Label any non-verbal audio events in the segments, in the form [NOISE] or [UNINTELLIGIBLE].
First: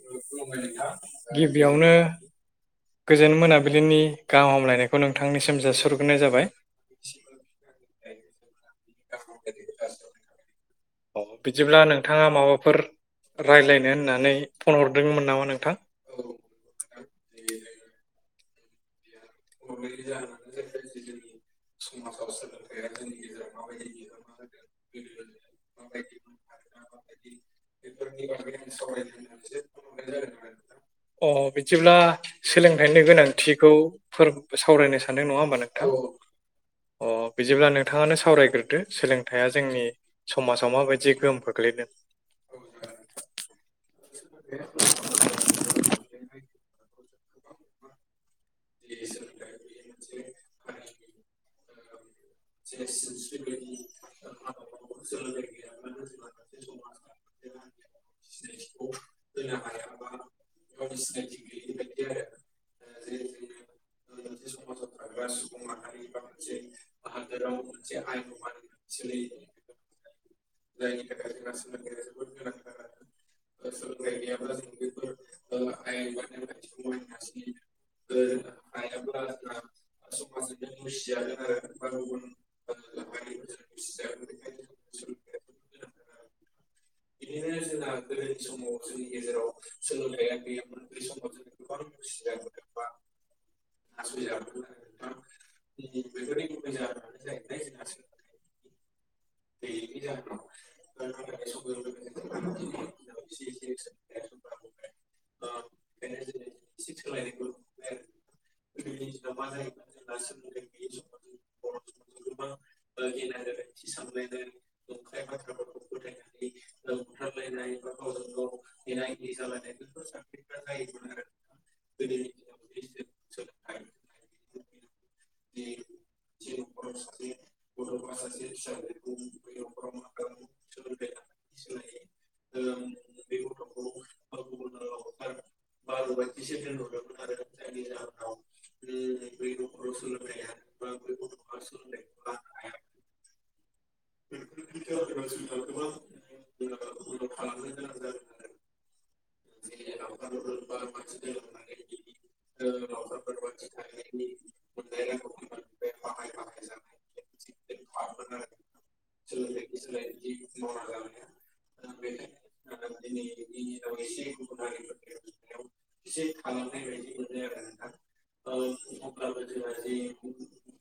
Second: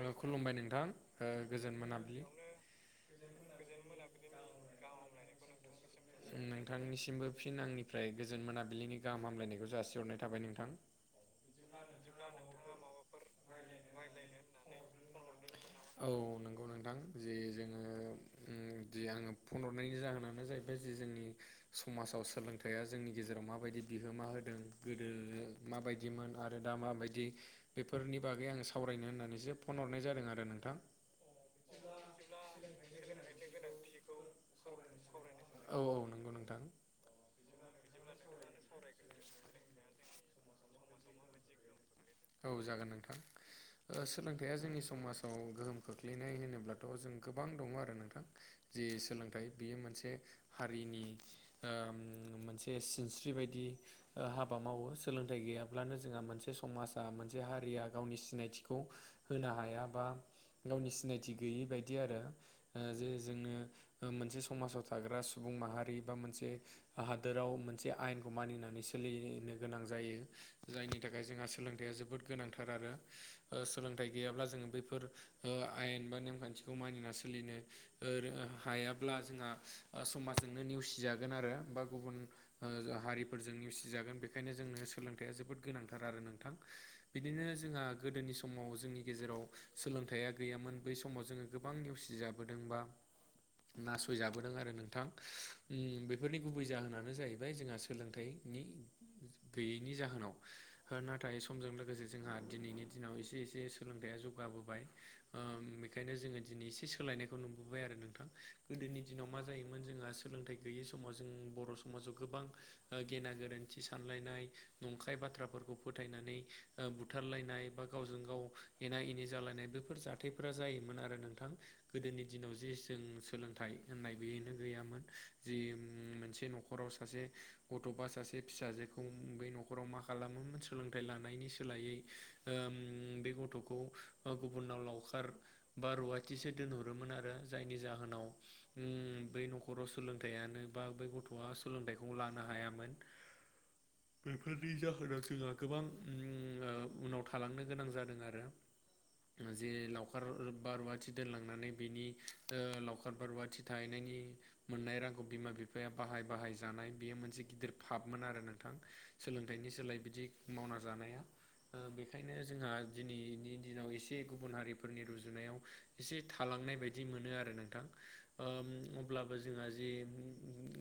ओ खुलुमबाय नोंथां गोजोन गिबियावनो मोनाबिलि गोजोन मोनाबिलिनि गाहाम हामलायनायखौ नोंथांनिसिम जासिहरग्रोनाय जाबाय नोंथांनिसिमबो फिन आंनिफ्राय गोजोन मोनाबिलिनि गाहाम हामलायनायखौ जासिहरनाय थाबाय नोंथां। बिदिब्ला नोंथाङा माबाफोर रायज्लायनो होननानै फन हरदोंमोन नामा नोंथां? औ नंगौ नोंथां जे जोङो ओम जे आङो फनहरनायनि जाहोनानो जाहैबाय जे जोंनि समाजाव सोलोंथाइया जोंनि गेजेराव माबायदि बिहोमा होदों गोदो माबायदिमोन आरो दा माबायदि बेफोरनि बागै आङो सावरायनो होननानैसो फन हरनाय जादों आरो नोंथां अ बिदिब्ला सोलोंथाइनि गोनांथिखौ फोर सावरायनो सानदों नङा होमबा औ नोंथां? औ नंगौ नोंथां अ बिदिब्ला नोंथाङानो सावरायग्रोदो सोलोंथाइया जोंनि समाजाव माबायदि गोहोम खोख्लैदों औ जागोन नोंथां दा सोलोंथाइया जोंनि समाजाव औ गोहोम खोख्लैनाय होनोब्लाथ' जों गोबां दङ आरो नोंथां। जे सोलोंथाइ बियो मोनसे हारिनि ओम मोनसे सिनस्रि बायदि ओ हाबा मावो सोलोंथाइ गैयाब्लानो जोंहा मोनसे समाज ओ मोनसे हारिया गावनि सिनायथिखौ होनो हाया बा गावनि सिनायथि गैयै बायदि आरो। ओ जे जोंनो मोनसे समाजाव थाग्रा सुबुं माहारि बा मोनसे हाद हादोराव मोनसे आयेनखौ मानिनानै सोलिनो गोनां जायो जायनि थाखाय जोंहा सोलोंथाइया जोबोद गोनांथार आरो ओ सोलोंथाइ गैयाब्ला जोङो बैफोर ओ आयेन बा नेमखान्थिखौ मानिना सोलिनो ओ हायाब्ला जोंहा समाजजोंनो नेवसिजागोन आरो गुबुन ओ हारिफोरजों नेवसिजागोन बेखायनो जोंनो सोलोंथाइया जोबोद गोनांथार आरो नों नोंथां बिदिनो जोंहा गोदोनि समाव जोंनि गेजेराव सोलोंथाइया गैयामोन बै समाव जोङो गोबां नेवसि जाबोदों बा नासयजाबोदों आरो नोंथां ओम बेफोरनि गुबै जाहोनानो जाहैबाय जोंहा सोलोंथाइनि गैयैनि जाहोनाव ओ नाथ नाथाय समजों लोगोसे जोंहा दिनैनि दिनाव एसे एसे सोलोंथाइया जौगाबोबाय ओ बेखायनो जोङो दिनै एसे सोलायनायखौ नुबोबाय आरो नोंथां गोदोनि दिनाव मा जायोमोन जोंहा सोलोंथाइ गैयै समाव जों बर' समाजाव गोबां गेना गोरोन्थि सानलायनाय नंखाय बाथ्राफोरखौ फोथायनानै ओ बुथारलायनाय बा गावजों गाव एना एनि जालायनाय बेफोर हाथायफोरा जायोमोन आरो नोंथां गोदोनि दिनाव जे जों सोलोंथाइ होननाय बेनो गैयामोन जिम ओम मोनसे न'खराव सासे गथ' बा‌ सासे फिसाजोखौ न'खराव मा खालामो सोलोंथाइ लानायनि सोलायै बे गथ'खौ गुबुननाव लावखार बा रुवाथिसो दोनहरोमोन आरो जायनि जाहोनाव ओम बै न'खराव सोलोंथाइयानो बा बै गथ' बहा औसोलोंथाइखौ लानो हायामोन बेफोरनि जाहोनाव जोंहा गोबां ओम ओ उनाव थालांनो गोनां जादों आरो जे लावखार बा रुवाथि दोनलांनानै बेनि लावखार बा रुवाथि थाहैनायनि मोननाय रांखौ बिमा बिफाया बिफाया बाहाय बाहाय जानाय बेयो मोनसे गिदिर फाबमोन आरो नोंथां सोलोंथाइनि सोलाय बिदि मावना जानाया ओ बेखायनो जोंहा दिनैनि दिनाव एसे गुबुन हारिफोरनि रुजुनायाव एसे थालांनाय बायदि मोनो आरो नोंथां। ओ उम अब्लाबो जोंहा जे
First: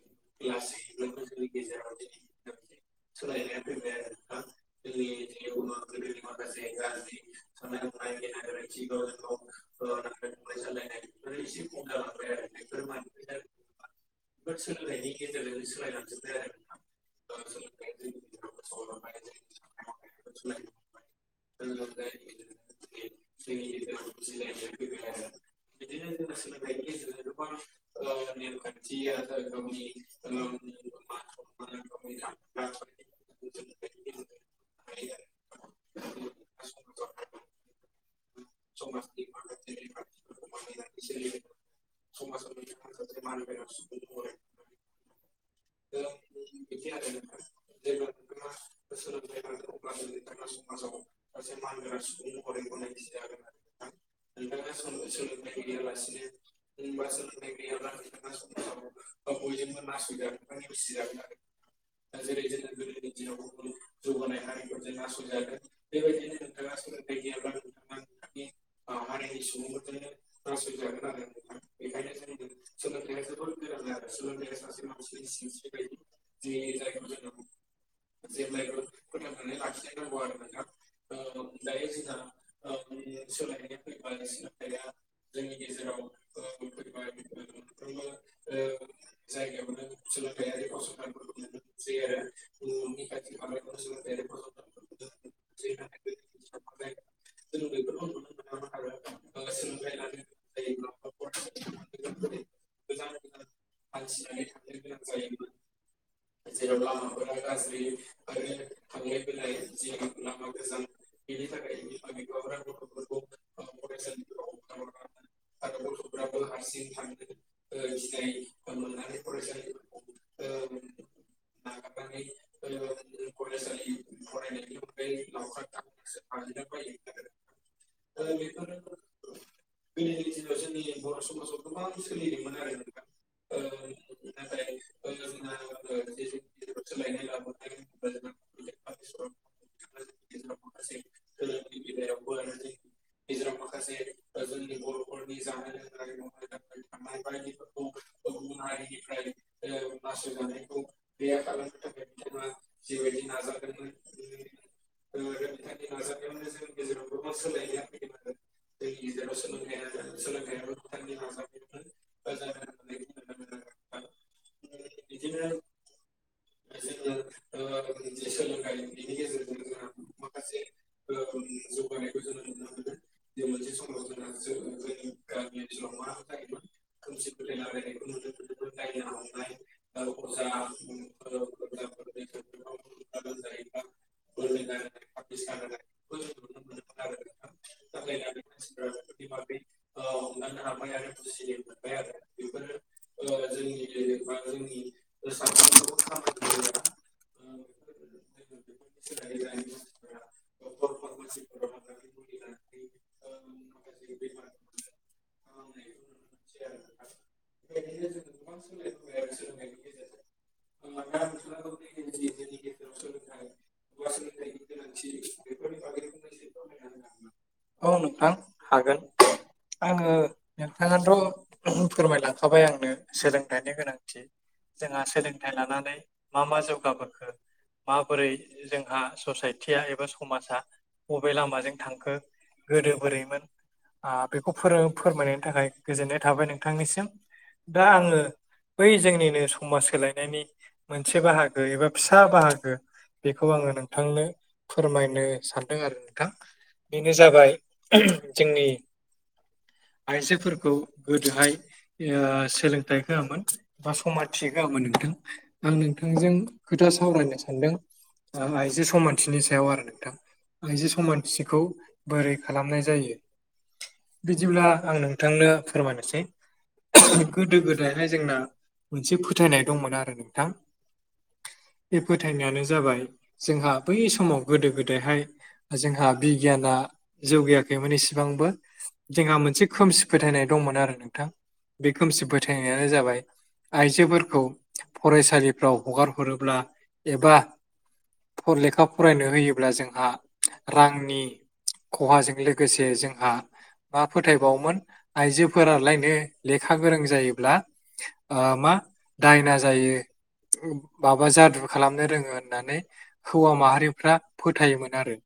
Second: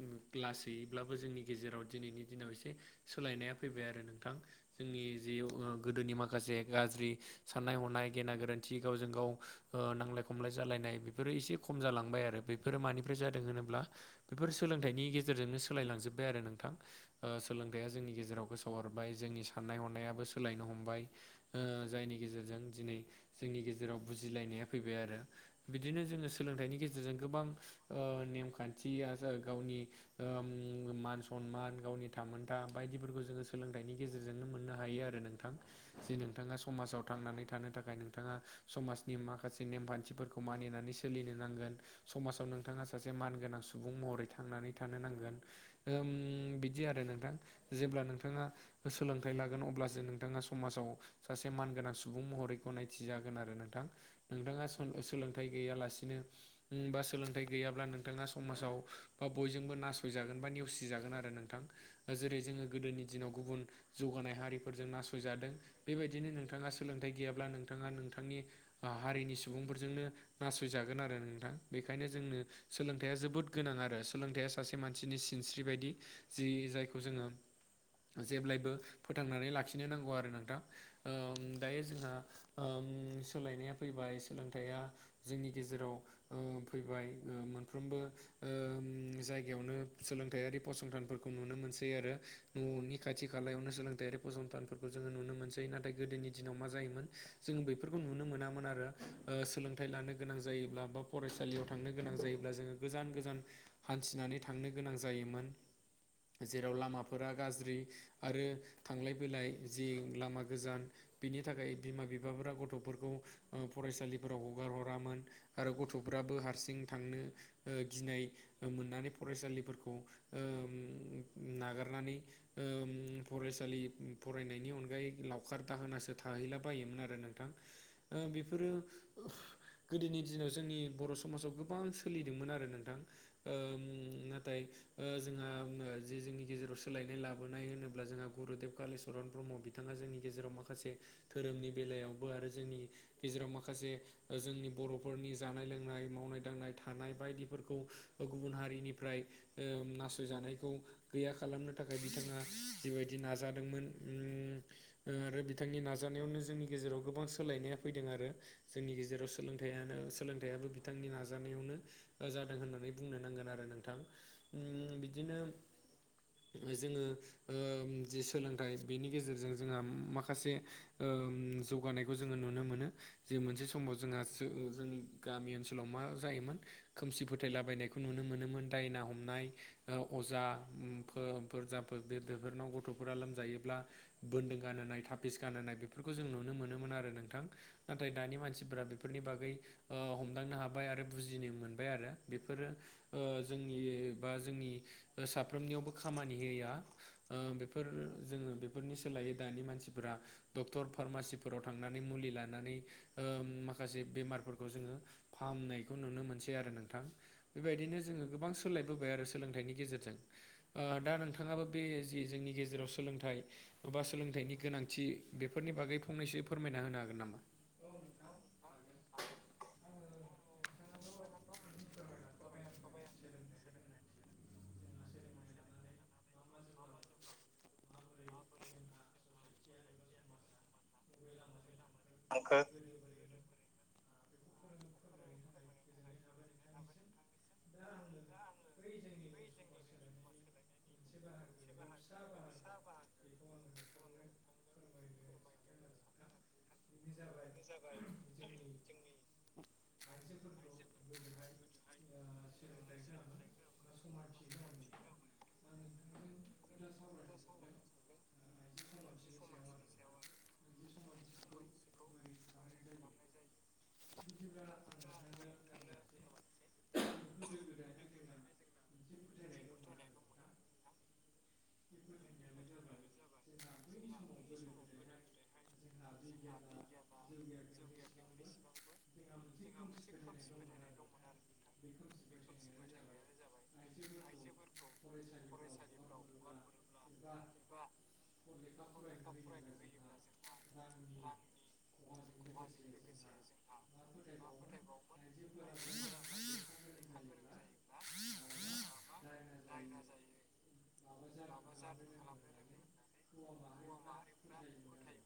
उम ग्लास हैैयैब्लाबो जोंनि गेजेराव दिनैनि दिनाव एसे सोलायनाया फैबाय आरो नोंथां। जोंनि जि गोदोनि माखासे गाज्रि साननाय हनाय गेना गोरोन्थि गावजों गाव ओ नांलाय खमलाय जालायनाय बेफोरो एसे खम जालांबाय आरो बेफोरो मानिफ्राय जादों होनोब्ला बेफोर सोलोंथाइनि गेजेरजोंनो सोलायलांजोब्बाय आरो नोंथां। ओ सोलोंथाइया जोंनि गेजेराव गोसो हरबाय जोंनि नाय हनायाबो सोलायनो हमबाय ओ जायनि गेजेरजों दिनै जोंनि गेजेराव बुजिलायनाया फैबाय आरो बिदिनो जोङो सोलोंथाइनि गेजेरजों ओ गोबां नेमखान्थि आजा गावनि ओम मान सनमान गावनि थामोनथा बायदिफोरखौ जोङो सोलोंथाइनि गेजे गेजेरजोंनो मोननो हायो आरो नोंथां। जे नोंथाङा समाजाव थांनानै थानो थाखाय नोंथाङा समाजनि माखासे नेमखान्थिफोरखौ मानिनानै सोलिनो नांगोन समाजाव नोंथाङा सासे मानगोनां सुबुं महरै थांनानै थानो नांगोन ओम बिदि आरो नोंथां जेब्ला नोंथाङा सोलोंथाइ लागोन अब्लासो नोंथाङा समाजाव सासे मानगोनां सुबुं महरैखौ नायथिजागोन आरो नोंथां। नोंथाङा सो सोलोंथाइ गैयालासिनो बा सोलोंथाइ गैयाब्ला नोंथाङा समाजाव बा बयजोंबो नासयजागोन बा नेवसिजागोन आरो नोंथां दा जेरै जोङो गोदोनि दिनाव गुबुन जौगानाय हारिफोरजों नासयजादों बेबायदिनो नोंथाङा सोलोंथाइ गैयाब्ला नोंथाङा नोंथांनि हारिनि सुबुंफोरजोंनो नासयजागोन आरो नोंथां बेखायनो जोंनो सोलोंथाइया जोबोद बहुद गोनां आरो सोलोंथाइया सासे मानसिनि सिनस्रि बायदि जि जायखौ जोङो जेब्लाय बो फोथांनानै लाखिनो नांगौ आरो नोंथां ओ उम दायो जोंहा ओम सोलायनाया फैबाय सोलोंथाइया जोंनि गेजेराव ओ फैबाय मोनफ्रोमबो ओम जायगायावनो सोलोंथायारि फसंथानफोरखौ नुनो मोनसै आरो न'नि खाथि खालायावनो सोलोंथाइयारि फसंथानफोर खौ जोङो नुनो मोनसै नाथाय गोदोनि दिनाव मा जायोमोन जोङो बेफोरखौ नुनो मोनामोन आरो ओ सोलोंथाइ लानो गोनां जायोब्ला बा फरायसालियाव थांनो गोनां जायोब्ला जोङो गोजान गोजान हान्थिनानै थांनो गोनां जायोमोन जेराव लामाफोरा गाज्रि आरो थांलाय फैलाय जि लामा गोजान बिनि थाखाय बिमा बिफाफोरा गथ'फोरखौ ओ फरायसालिफोराव हगार हरामोन आरो गथ'फ्राबो हारसिं थांनो ओ गि ओ मोननानै फरायसालिफोरखौ ओम नागारनानै ओम फरायसालि फरायनायनि अनगायै लावखार दाहोनासो थाहैला बायोमोन आरो नोंथां ओ बेफोरो उफ गोदोनि दिनाव जोंनि बर' समाजाव गोबां सोलिदोंमोन आरो नोंथां ओ उम नाथाय ओ जोंहा जे जोंनि गेजेराव सोलायनाय लाबोनाय होनो ब्ला जोंहा गुरुदेब कालिचरन ब्रह्म बिथाङा गेजेराव माखासे धोरोमनि बेलायावबो आरो जोंनि गेजेराव माखासे ओ जोंनि बर'फोरनि जानाय लोंनाय मावनाय दांनाय थानाय बायदि फोरखौ गुबुन हारिनिफ्राय ओ नासयजानायखौ गैया खालामनो थाखा खाय बिथाङा जिबायदि नाजादोंमोन उम ओ आरो बिथांनि नाजानायावनो जोंनि गेजेराव गोबां सोलायनाया फैदों आरो जोंनि गेजेराव सोलोंथाइयानो सोलोंथाइयाबो बिथांनि नाजानायावनो जादों होननानै बुंनो नांगोन आरो नोंथां ओम बिदिनो जोङो ओम जि सोलोंथाइ बेनि गेजेरजों जोंहा माखासे ओम जौगानाय खौ जोङो नुनो मोनो जे मोनसे समाव जोंहा जोंनि गामि ओनसोलाव मा जायोमोन खोमसि फोथायलाबायनायखौ नुनो मोनोमोन दायना हमनाय ओ अजा फोर फोरजाफोर बेदोफोरनाव गथ'फोरा लोमजायोब्ला बोन्दों गानहोनाय थाफिस गानहोनाय बेफोरखौ जों नुनो मोनोमोन आरो नोंथां नाथाय दानि मानसिफोरा बेफोरनि बागै ओ हमदांनो हाबाय आरो बुजिनो मोनबाय आरो बेफोरो ओ जोंनि बा जोंनि साफ्रोमनियावबो खामानि होया ओ बेफोर जोङो बेफोरनि सोलायै दानि मानसि फ्रा डक्टर फार्मासिफोराव थांनानै मुलि लानानै ओम माखासे बेमारफोरखौ जोङो फाहामनायखौ नुनो मोनसै आरो नोंथां बेबायदिनो जोङो गोबां सोलायबोबाय आरो सोलोंथाइनि गेजेरजों दा ओ नोंथाङाबो बे जि जोंनि गेजेराव सोलोंथाइ एबा सोलोंथाइनि गोनांथि बेफोरनि बागै फंनैसो फोरमायना होनो हागोन नामा औ नोंथां हागोन आङो नोंथाङाथ' फोरमायलांखाबाय आंनो सोलोंथाइनि गोनांथि जोंहा सोलोंथाइ लानानै मा मा जौगाबोखो माबोरै जोंहा ससाइटिया एबा समाजा बबे लामाजों थांखो गोदो बोरैमोन आं बेखौ फोरों फोरमायनायनि थाखाय गोजोननाय थाबाय नोंथांनिसिम दा आङो बै जोंनिनो समाज सोलायनायनि मोनसे बाहागो एबा फिसा बाहागो बेखौ आङो नोंथांनो फोरमायनो सानदों आरो नोंथां बेनो जाबाय जोंनि आइजोफोरखौ गोदोहाय ओ सोलोंथाइ होआमोन बा समाथि होआमोन नोंथां आं नोंथांजों खोथा सावरायनो सानदों ओ आइजो समानथिनि सायाव आरो नोंथां। आइजो समानथिखौ बोरै खालामनाय जायो। बिदिब्ला आं नोंथांनो फोरमायनोसै गोदो गोदायहाय जोंना मोनसे फोथायनाय दंमोन आरो नोंथां। लांदां बे फोथायनायानो जाबाय जोंहा बै समाव गोदो गोदायहाय। जोंहा बिगियाना जौगायाखैमोन एसेबांबो जोंहा मोनसे खोमसि फोथायनाय दंमोन आरो नोंथां बे खोमसि फोथायनायानो जाबाय गोदो आइजोफोरखौ हगार फरायसालिफ्राव हरोब्ला एबा ओ औ लेखा फरायनो होयोब्ला जोंहा रांनि खहाजों लोगोसे जोंहा मा फोथायबावोमोन आइजोफोरालायनो लेखा गोरों जायोब्ला ओ मा ज न जायो ना जायो माबा जादु खालामनो रोङो होननानै हौवा माहारिफ्रा फोथायोमोन आरो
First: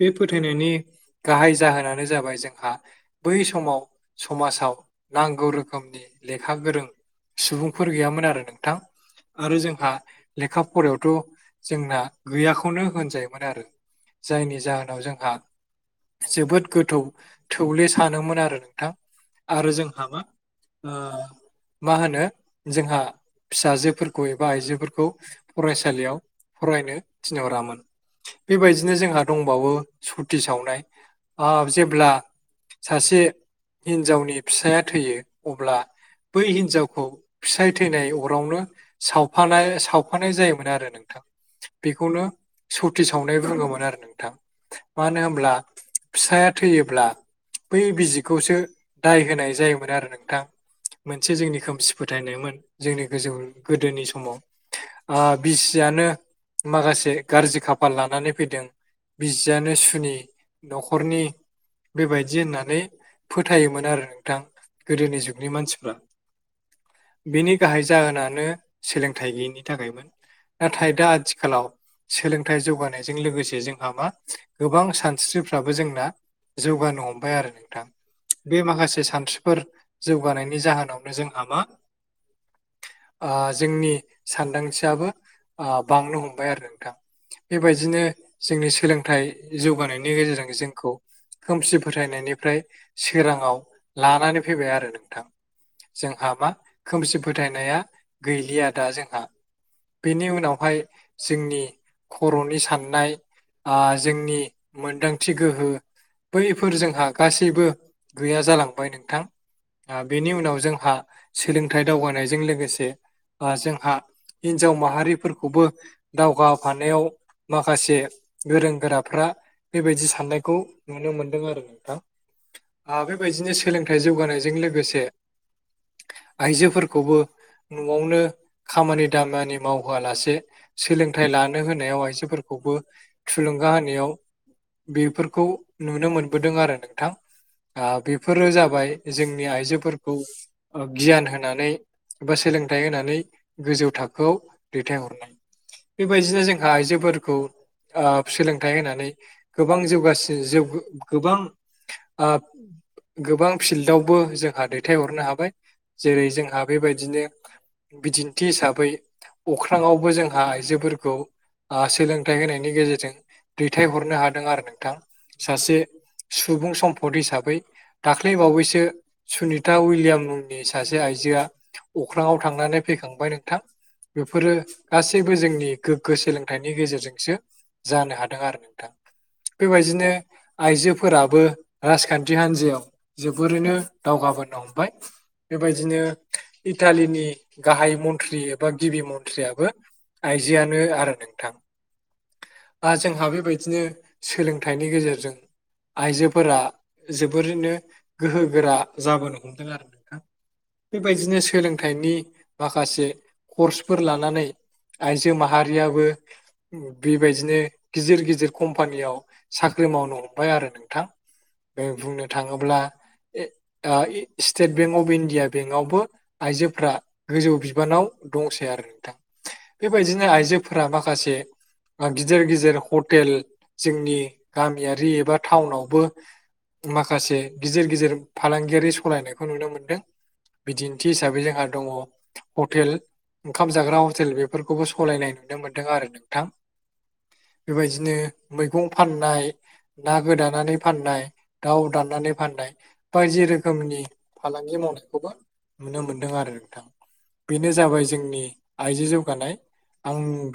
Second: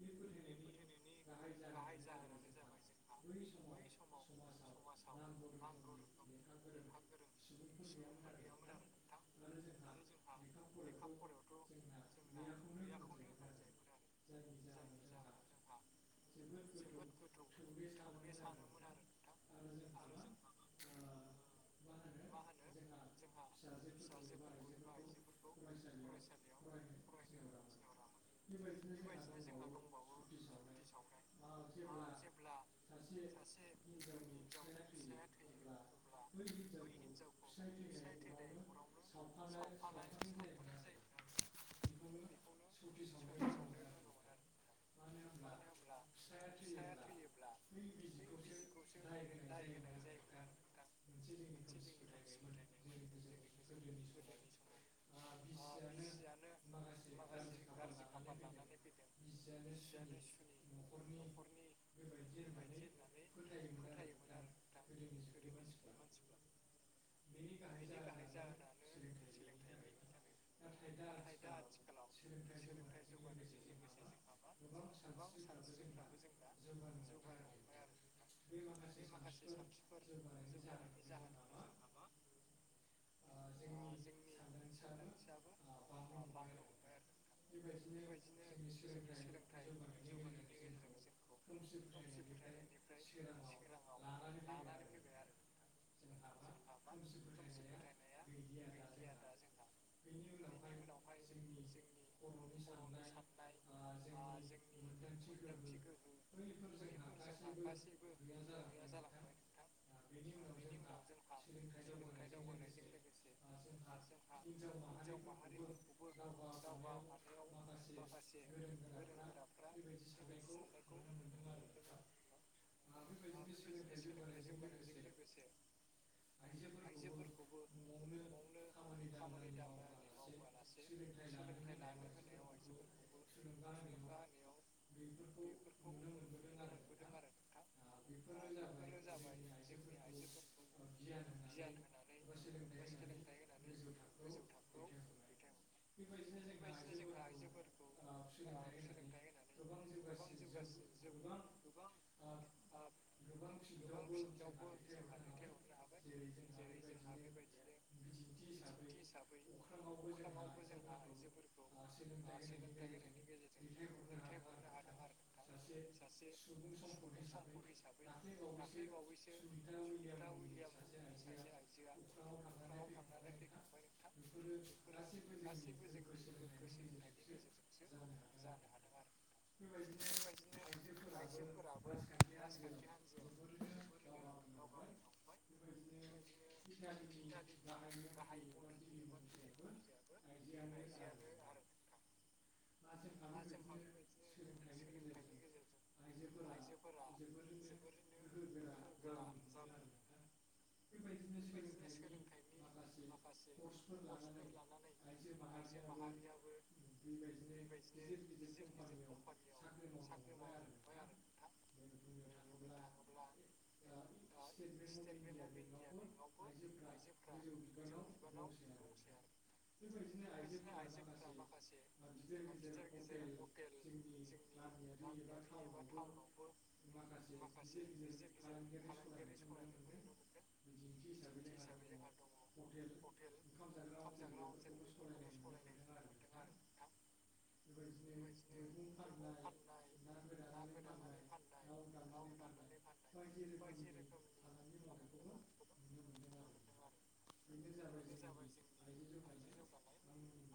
बे फोथायनायनि गाहाय जाहोनानो जाबाय जोंहा बै समाव समाजाव नांगौ रोखोमनि लेखा गोरों सुबुंफोर गैयामोन आरो नोंथां। आरो जोंहा लेखा फरायायावथ' जोंना गैयाखौनो होनजायोमोन आरो। जायनि जाहोनाव जोंहा। जोबोद गोथौ थौले सानोमोन आरो नोंथां आरो जों ओ मा होनो जोंहा फिसाजोफोरखौ एबा आइजोफोरखौ फरायसालियाव फरायनो थिनहरामोन। बेबादिनो जोंहा दंबावो सथि सावनाय ओ जेब्ला सासे हिनजावनि फैयो अब्ला बै हिनजाव खौ फिसाय थैनाय अरावनो सावफानाय-सावफानाय जायोमोन आरो नोंथां। बेखौनो सथि सावनाय बुङोमोन आरो नोंथां। मानो होनब्ला फिसाया थैयोब्ला बै बिजिखौसो दाय होनाय जायो मोन आरो नोंथां। मोनसे जोंनि खोमसि फोथायनायमोन जोंनि गोजौ गोदोनि समाव। ओ बिसियानो माखासे गाज्रि खाफाल लानानै फैदों बिसियानो सुनि न'खरनि बेबादि होननानै फोथायोमोन आरो नोंथां गोदोनि जुगनि मानसिफ्रा। बिनि गाहाय जाहोनानो सोलोंथाइ गैयैनि थाखायमोन। नाथाय दा आथिखालाव नयस सोलोंथाइ जौगानायजों लोगोसे जोंहा मा गोबां सानस्रिफ्राबो जोंना जौगानो हमबाय आरो नोंथां। बे माखासे सानस्रि फोर जौगानायनि जाहोनावनो जोंहा मा ओ जोंनि सानदांथियाबो ओ बांनो हमबाय आरो नोंथां। बेबायदिनो जोंनि सोलोंथाइ जौगानायनि गेजेरजों जोंखौ खोमसि फोथायनायनिफ्राय सोराङाव लानानै फैबाय आरो नोंथां जोंहा मा खोमसि फोथायनाया गैलिया दा जोंहा। बेनि उनावहाय जोंनि खर'नि साननाय ओ जोंनि मोनदांथि गोहो बैफोर जोंहा गासैबो गैया जालांबाय नोंथां। बेनि उनाव जोंहा सोलोंथाइ दावगानायजों लोगोसे ओ जोंहा हिन्जाव माहारिफोरखौबो दावगाफानायाव माखासे गोरों गोराफ्रा बेबायदि साननायखौ नुनो मोनदों आरो नोंथां। ओ बेबायदिनो सोलोंथाइ जौ जौगानायजों लोगोसे आइजोफोरखौबो न'आवनो खामानि दामानि मावहोआलासे सोलोंथाइ लानो होनायाव आइजोफोरखौबो थुलुंगा होनायाव [UNINTELLIGIBLE] बेफोरखौ नुनो मोनबोदों आरो नोंथां ओ बेफोरो जाबाय जोंनि आइजोफोरखौ ओ गियान होनानै एबा सोलोंथाइ होनानै गोजौ थाखोआव दैथायहरनाय। बेबायदिनो जोंहा आइजोफोरखौ ओ सोलोंथाइ होनानै गोबां जौगासै जौगा [UNINTELLIGIBLE] गोबां फिल्डआवबो जोंहा दैथायहरनो हाबाय जेरै जोंहा बेबायदिनो बिदिन्थि हिसाबै अख्राङावबो जोंहा आइजोफोरखौ ओ सोलोंथाइ होनायनि गेजेरजों दैथायहरनो हादों आरो नोंथां। सासे सासे सुबुं सम्पद हिसाबै हिसाबै दाख्लै बावैसो सुनिता उइलियाम मुंनि सासे आइजोआ [UNINTELLIGIBLE] अख्राङाव थांनानै फैखांबाय नोंथां। बेफोरो गासैबो जोंनि गोग्गो गेजेरजोंसो जानो हादों आरो नोंथां। बेबायदिनो आइजोफोराबो राजखान्थि हान्जायाव जोबोरैनो दावगाबोनो हमबाय बेबायदिनो इटालिनि गाहाय मन्त्रि एबा गिबि मन्थ्रियाबो आइजोआनो आरो नोंथां। ओ जोंहा बेबादिनो सोलोंथाइनि गेजेरजों आइजोफोरा जोबोरैनो गोहो गोरा जाबोनो हमदों आरो नोंथां। बेबायदिनो सोलोंथाइनि माखासे कर्सफोर लानानै आइजो माहारियाबो बेबायदि बिदिनो गिदिर गिदिर कम्पानियाव साख्रि मावनो हमबाय आरो नोंथां। जों बुंनो थाङोब्ला आ state bank of India bank आवबो आइजोफ्रा गोजौ बिबानाव दंसै आरो नोंथां। थिग बिदिनो आइजोफोरा माखासे आ गिदिर गिदिर हटेल जोंनि गामियारि एबा टाउनावबो माखासे गिदिर गिदिर फालांगियारि सलायनायखौ नुनो मोनदों। बिदिन्थि हिसाबै जोंहा दङ हटेल ओंखाम जाग्रा हटेल बेफोरखौबो सलायनाय नुनो मोन्दों आरो नोंथां। बेबायदिनो मैगं फाननाय ना गोदानानै फाननाय दाउ दानानानै फाननाय बायदि रोखोमनि फालांगि मावनायखौबो नुनो मोनदों आरो नोंथां। बेनो जाबाय जोंनि आइजो जौगानाय आं